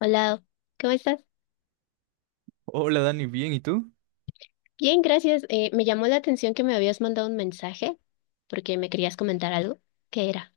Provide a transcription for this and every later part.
Hola, ¿cómo estás? Hola Dani, bien, ¿y tú? Bien, gracias. Me llamó la atención que me habías mandado un mensaje porque me querías comentar algo. ¿Qué era?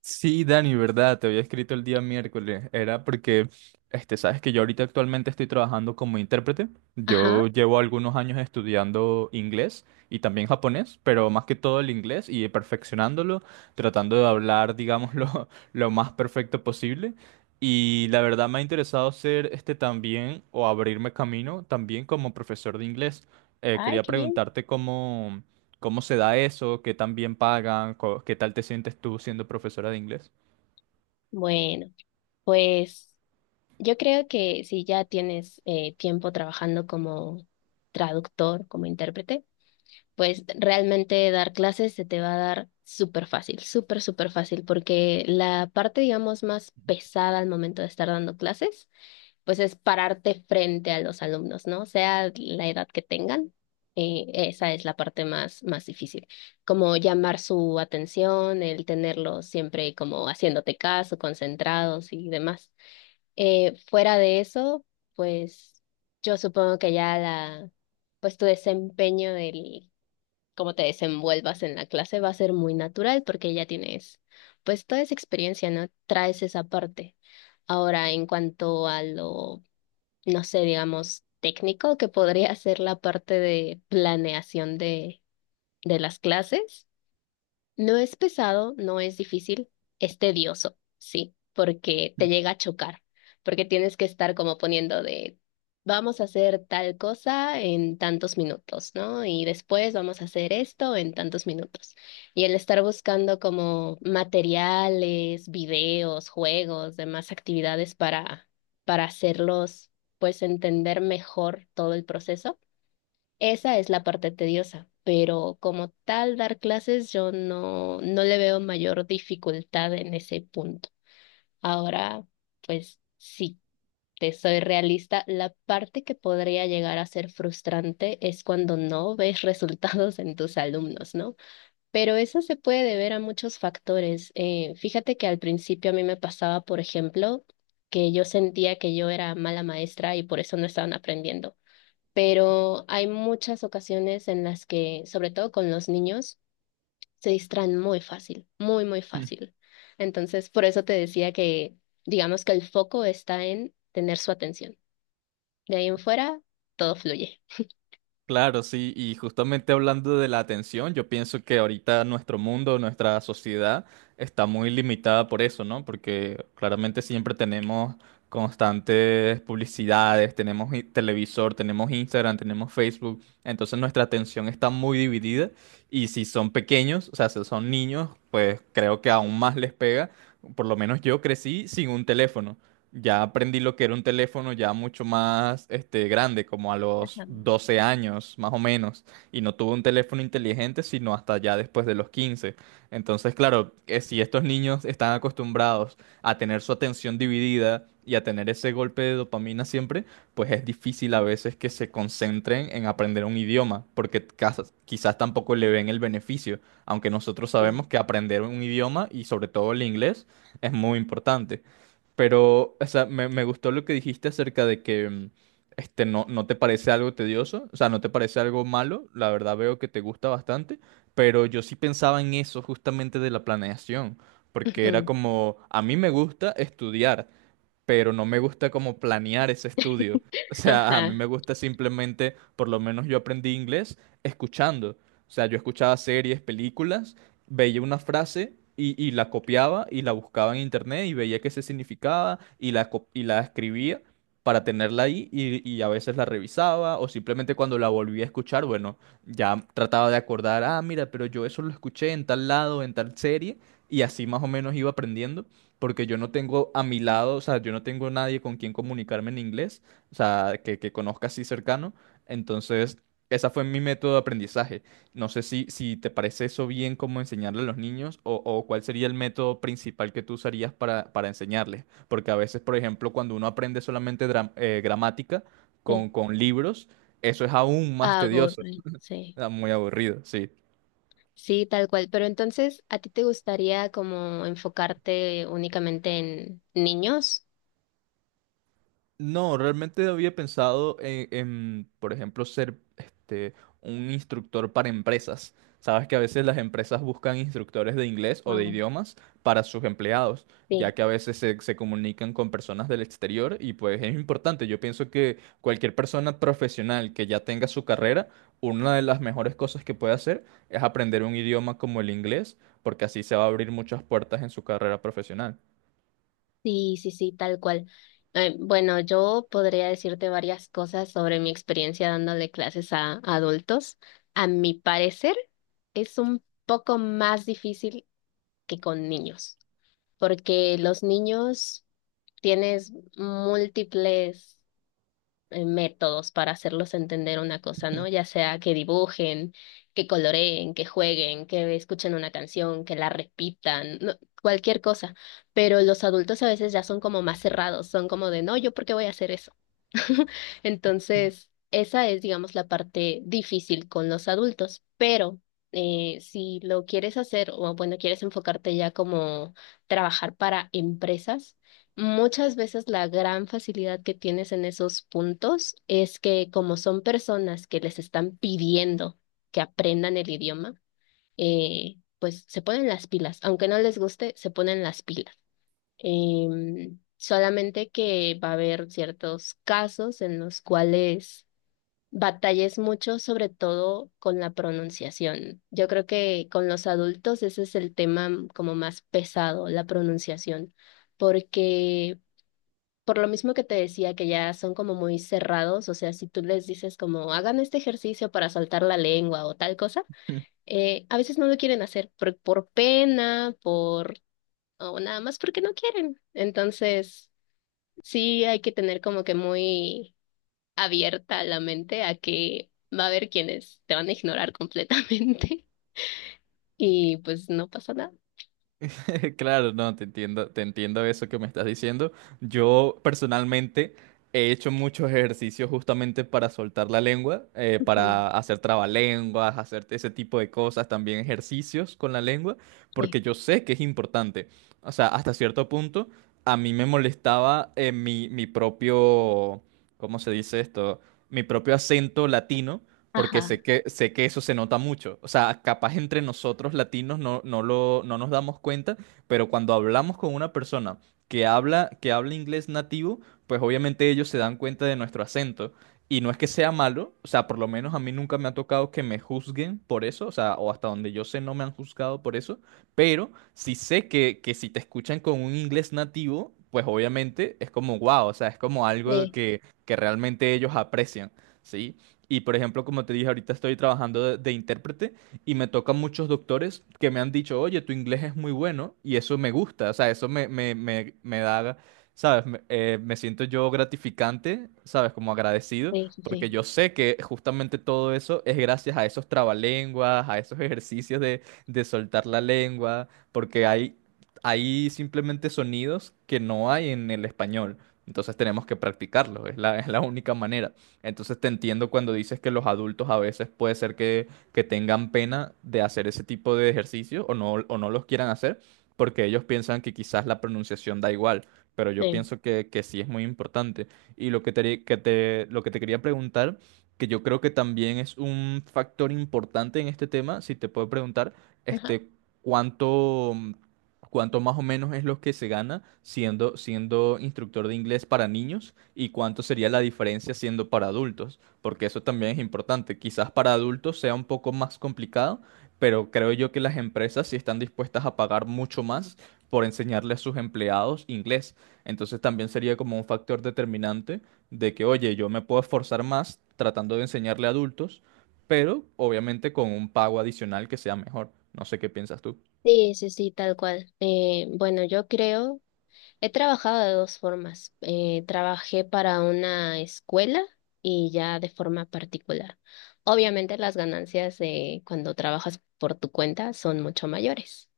Sí, Dani, verdad, te había escrito el día miércoles. Era porque, sabes que yo ahorita actualmente estoy trabajando como intérprete. Ajá. Yo llevo algunos años estudiando inglés y también japonés, pero más que todo el inglés y perfeccionándolo, tratando de hablar, digamos, lo más perfecto posible. Y la verdad me ha interesado ser también o abrirme camino también como profesor de inglés. Ay, Quería qué bien. preguntarte. ¿Cómo se da eso? ¿Qué tan bien pagan? ¿Qué tal te sientes tú siendo profesora de inglés? Bueno, pues yo creo que si ya tienes tiempo trabajando como traductor, como intérprete, pues realmente dar clases se te va a dar súper fácil, súper, súper fácil, porque la parte, digamos, más pesada al momento de estar dando clases pues es pararte frente a los alumnos, ¿no? Sea la edad que tengan, esa es la parte más, más difícil. Como llamar su atención, el tenerlos siempre como haciéndote caso, concentrados y demás. Fuera de eso, pues yo supongo que ya pues tu desempeño del cómo te desenvuelvas en la clase va a ser muy natural porque ya tienes, pues toda esa experiencia, ¿no? Traes esa parte. Ahora, en cuanto a lo no sé, digamos, técnico, que podría ser la parte de planeación de las clases. No es pesado, no es difícil, es tedioso, sí, porque te llega a chocar, porque tienes que estar como poniendo de, vamos a hacer tal cosa en tantos minutos, ¿no? Y después vamos a hacer esto en tantos minutos. Y el estar buscando como materiales, videos, juegos, demás actividades para hacerlos, pues entender mejor todo el proceso esa es la parte tediosa, pero como tal dar clases yo no le veo mayor dificultad en ese punto. Ahora, pues sí, te soy realista, la parte que podría llegar a ser frustrante es cuando no ves resultados en tus alumnos, ¿no? Pero eso se puede deber a muchos factores. Fíjate que al principio a mí me pasaba, por ejemplo, que yo sentía que yo era mala maestra y por eso no estaban aprendiendo pero hay muchas ocasiones en las que, sobre todo con los niños, se distraen muy fácil, muy, muy Mm, fácil. Entonces, por eso te decía que, digamos que el foco está en tener su atención. De ahí en fuera, todo fluye. claro, sí, y justamente hablando de la atención, yo pienso que ahorita nuestro mundo, nuestra sociedad está muy limitada por eso, ¿no? Porque claramente siempre tenemos constantes publicidades, tenemos televisor, tenemos Instagram, tenemos Facebook, entonces nuestra atención está muy dividida y si son pequeños, o sea, si son niños, pues creo que aún más les pega. Por lo menos yo crecí sin un teléfono. Ya aprendí lo que era un teléfono ya mucho más grande, como a los 12 años más o menos, y no tuve un teléfono inteligente sino hasta ya después de los 15. Entonces, claro, que si estos niños están acostumbrados a tener su atención dividida y a tener ese golpe de dopamina siempre, pues es difícil a veces que se concentren en aprender un idioma, porque quizás tampoco le ven el beneficio, aunque nosotros Sí. sabemos que aprender un idioma y sobre todo el inglés es muy importante. Pero, o sea, me gustó lo que dijiste acerca de que no, no te parece algo tedioso, o sea, no te parece algo malo, la verdad veo que te gusta bastante, pero yo sí pensaba en eso justamente de la planeación, porque era Ujú. como, a mí me gusta estudiar, pero no me gusta como planear ese estudio. O sea, a mí Ajá, me gusta simplemente, por lo menos yo aprendí inglés escuchando. O sea, yo escuchaba series, películas, veía una frase y la copiaba y la buscaba en internet y veía qué se significaba y y la escribía para tenerla ahí y a veces la revisaba o simplemente cuando la volví a escuchar, bueno, ya trataba de acordar, ah, mira, pero yo eso lo escuché en tal lado, en tal serie y así más o menos iba aprendiendo porque yo no tengo a mi lado, o sea, yo no tengo nadie con quien comunicarme en inglés, o sea, que conozca así cercano. Entonces, esa fue mi método de aprendizaje. No sé si te parece eso bien como enseñarle a los niños o cuál sería el método principal que tú usarías para enseñarles. Porque a veces, por ejemplo, cuando uno aprende solamente gramática sí. con libros, eso es aún más tedioso, Aburre, sí. ah, muy aburrido, sí. Sí, tal cual. Pero entonces, ¿a ti te gustaría como enfocarte únicamente en niños? No, realmente había pensado en, por ejemplo, ser un instructor para empresas. Sabes que a veces las empresas buscan instructores de inglés o de Ah, idiomas para sus empleados, ya sí. que a veces se comunican con personas del exterior y pues es importante. Yo pienso que cualquier persona profesional que ya tenga su carrera, una de las mejores cosas que puede hacer es aprender un idioma como el inglés, porque así se va a abrir muchas puertas en su carrera profesional. Sí, sí, sí, tal cual. Bueno, yo podría decirte varias cosas sobre mi experiencia dándole clases a adultos. A mi parecer, es un poco más difícil que con niños, porque los niños tienes múltiples métodos para hacerlos entender una cosa, ¿no? Ya sea que dibujen, que coloreen, que jueguen, que escuchen una canción, que la repitan, no, cualquier cosa. Pero los adultos a veces ya son como más cerrados, son como de, no, ¿yo por qué voy a hacer eso? Entonces, esa es, digamos, la parte difícil con los adultos, pero si lo quieres hacer o, bueno, quieres enfocarte ya como trabajar para empresas, muchas veces la gran facilidad que tienes en esos puntos es que como son personas que les están pidiendo que aprendan el idioma, pues se ponen las pilas, aunque no les guste, se ponen las pilas. Solamente que va a haber ciertos casos en los cuales batalles mucho, sobre todo con la pronunciación. Yo creo que con los adultos ese es el tema como más pesado, la pronunciación, porque por lo mismo que te decía que ya son como muy cerrados, o sea, si tú les dices como hagan este ejercicio para soltar la lengua o tal cosa, a veces no lo quieren hacer por, pena, por o nada más porque no quieren. Entonces, sí, hay que tener como que muy abierta la mente a que va a haber quienes te van a ignorar completamente y pues no pasa nada. Claro, no, te entiendo eso que me estás diciendo. Yo personalmente he hecho muchos ejercicios justamente para soltar la lengua, Ujú. para hacer trabalenguas, hacer ese tipo de cosas, también ejercicios con la lengua, Sí, porque yo sé que es importante. O sea, hasta cierto punto a mí me molestaba mi propio, ¿cómo se dice esto? Mi propio acento latino porque ajá, sé que eso se nota mucho. O sea, capaz entre nosotros latinos no, no lo, no nos damos cuenta, pero cuando hablamos con una persona que habla inglés nativo, pues obviamente ellos se dan cuenta de nuestro acento. Y no es que sea malo, o sea, por lo menos a mí nunca me ha tocado que me juzguen por eso, o sea, o hasta donde yo sé no me han juzgado por eso, pero sí sé que si te escuchan con un inglés nativo, pues obviamente es como wow, o sea, es como algo sí, que realmente ellos aprecian, ¿sí? Y por ejemplo, como te dije, ahorita estoy trabajando de intérprete y me tocan muchos doctores que me han dicho, oye, tu inglés es muy bueno y eso me gusta, o sea, eso me da, ¿sabes? Me siento yo gratificante, ¿sabes? Como agradecido, sí, sí, porque sí, yo sé que justamente todo eso es gracias a esos trabalenguas, a esos ejercicios de soltar la lengua, porque hay simplemente sonidos que no hay en el español. Entonces tenemos que practicarlo, es la única manera. Entonces te entiendo cuando dices que los adultos a veces puede ser que tengan pena de hacer ese tipo de ejercicio o no los quieran hacer, porque ellos piensan que quizás la pronunciación da igual, pero yo sí, pienso que sí es muy importante. Y lo que te quería preguntar, que yo creo que también es un factor importante en este tema, si te puedo preguntar, ajá. este, ¿cuánto, cuánto más o menos es lo que se gana siendo instructor de inglés para niños y cuánto sería la diferencia siendo para adultos? Porque eso también es importante. Quizás para adultos sea un poco más complicado, pero creo yo que las empresas sí están dispuestas a pagar mucho más por enseñarle a sus empleados inglés. Entonces también sería como un factor determinante de que, oye, yo me puedo esforzar más tratando de enseñarle a adultos, pero obviamente con un pago adicional que sea mejor. No sé qué piensas tú. Sí, sí, sí, tal cual. Bueno, yo creo, he trabajado de dos formas. Trabajé para una escuela y ya de forma particular. Obviamente las ganancias de cuando trabajas por tu cuenta son mucho mayores.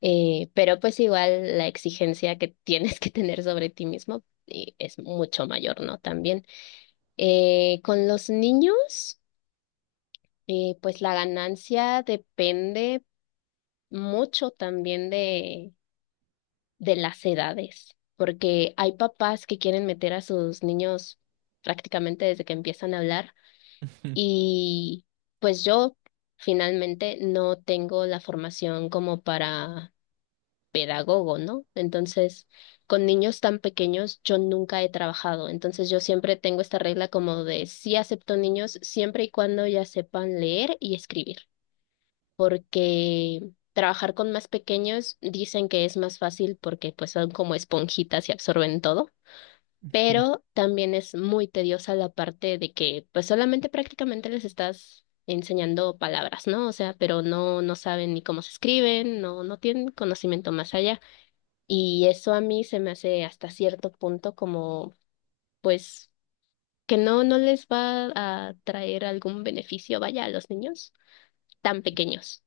Pero pues igual la exigencia que tienes que tener sobre ti mismo es mucho mayor, ¿no? También. Con los niños, pues la ganancia depende mucho también de las edades, porque hay papás que quieren meter a sus niños prácticamente desde que empiezan a hablar y pues yo finalmente no tengo la formación como para pedagogo, ¿no? Entonces, con niños tan pequeños yo nunca he trabajado, entonces yo siempre tengo esta regla como de sí acepto niños siempre y cuando ya sepan leer y escribir, porque trabajar con más pequeños dicen que es más fácil porque pues son como esponjitas y absorben todo. Pero también es muy tediosa la parte de que pues solamente prácticamente les estás enseñando palabras, ¿no? O sea, pero no saben ni cómo se escriben, no tienen conocimiento más allá. Y eso a mí se me hace hasta cierto punto como, pues, que no les va a traer algún beneficio, vaya, a los niños tan pequeños.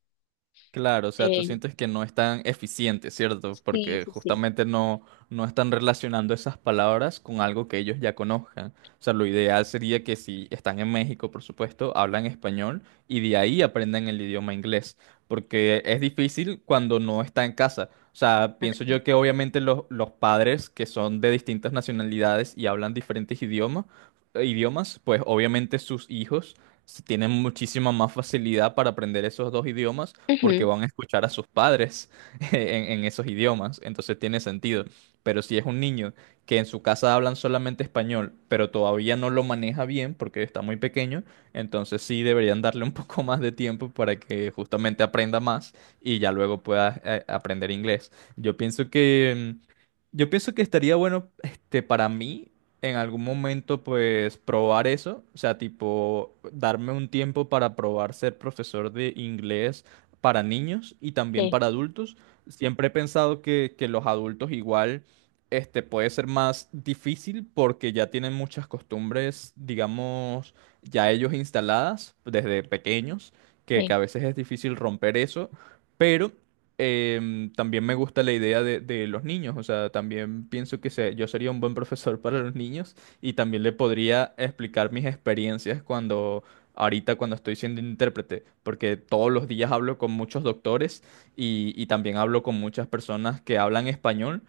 Claro, o sea, tú Eh, sientes que no es tan eficiente, ¿cierto? sí, Porque sí, sí. justamente no, no están relacionando esas palabras con algo que ellos ya conozcan. O sea, lo ideal sería que si están en México, por supuesto, hablan español y de ahí aprendan el idioma inglés. Porque es difícil cuando no está en casa. O sea, pienso yo que obviamente los padres que son de distintas nacionalidades y hablan diferentes idiomas, pues obviamente sus hijos tienen muchísima más facilidad para aprender esos dos idiomas porque Ujú, van a escuchar a sus padres en esos idiomas, entonces tiene sentido. Pero si es un niño que en su casa hablan solamente español, pero todavía no lo maneja bien porque está muy pequeño, entonces sí deberían darle un poco más de tiempo para que justamente aprenda más y ya luego pueda aprender inglés. Yo pienso que estaría bueno, para mí en algún momento pues probar eso, o sea, tipo darme un tiempo para probar ser profesor de inglés para niños y también sí, para adultos. Siempre he pensado que los adultos igual puede ser más difícil porque ya tienen muchas costumbres, digamos, ya ellos instaladas desde pequeños, que sí, a veces es difícil romper eso, pero también me gusta la idea de los niños, o sea, también pienso que yo sería un buen profesor para los niños y también le podría explicar mis experiencias cuando ahorita cuando estoy siendo intérprete, porque todos los días hablo con muchos doctores y también hablo con muchas personas que hablan español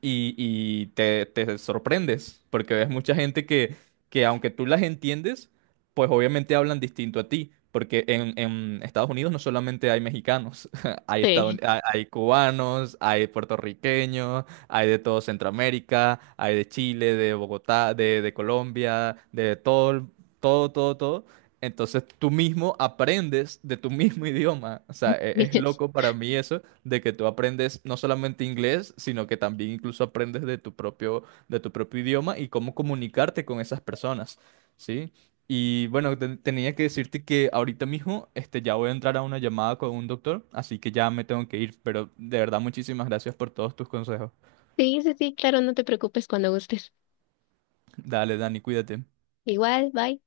y te sorprendes, porque ves mucha gente que aunque tú las entiendes, pues obviamente hablan distinto a ti. Porque en Estados Unidos no solamente hay mexicanos, hay, estadoun- sí. hay hay cubanos, hay puertorriqueños, hay de todo Centroamérica, hay de Chile, de Bogotá, de Colombia, de todo, todo, todo, todo. Entonces tú mismo aprendes de tu mismo idioma. O sea, es loco para mí eso de que tú aprendes no solamente inglés, sino que también incluso aprendes de tu propio idioma y cómo comunicarte con esas personas, ¿sí? Y bueno, tenía que decirte que ahorita mismo ya voy a entrar a una llamada con un doctor, así que ya me tengo que ir, pero de verdad muchísimas gracias por todos tus consejos. Sí, sí, sí, claro, no te preocupes cuando gustes. Dale, Dani, cuídate. Igual, bye.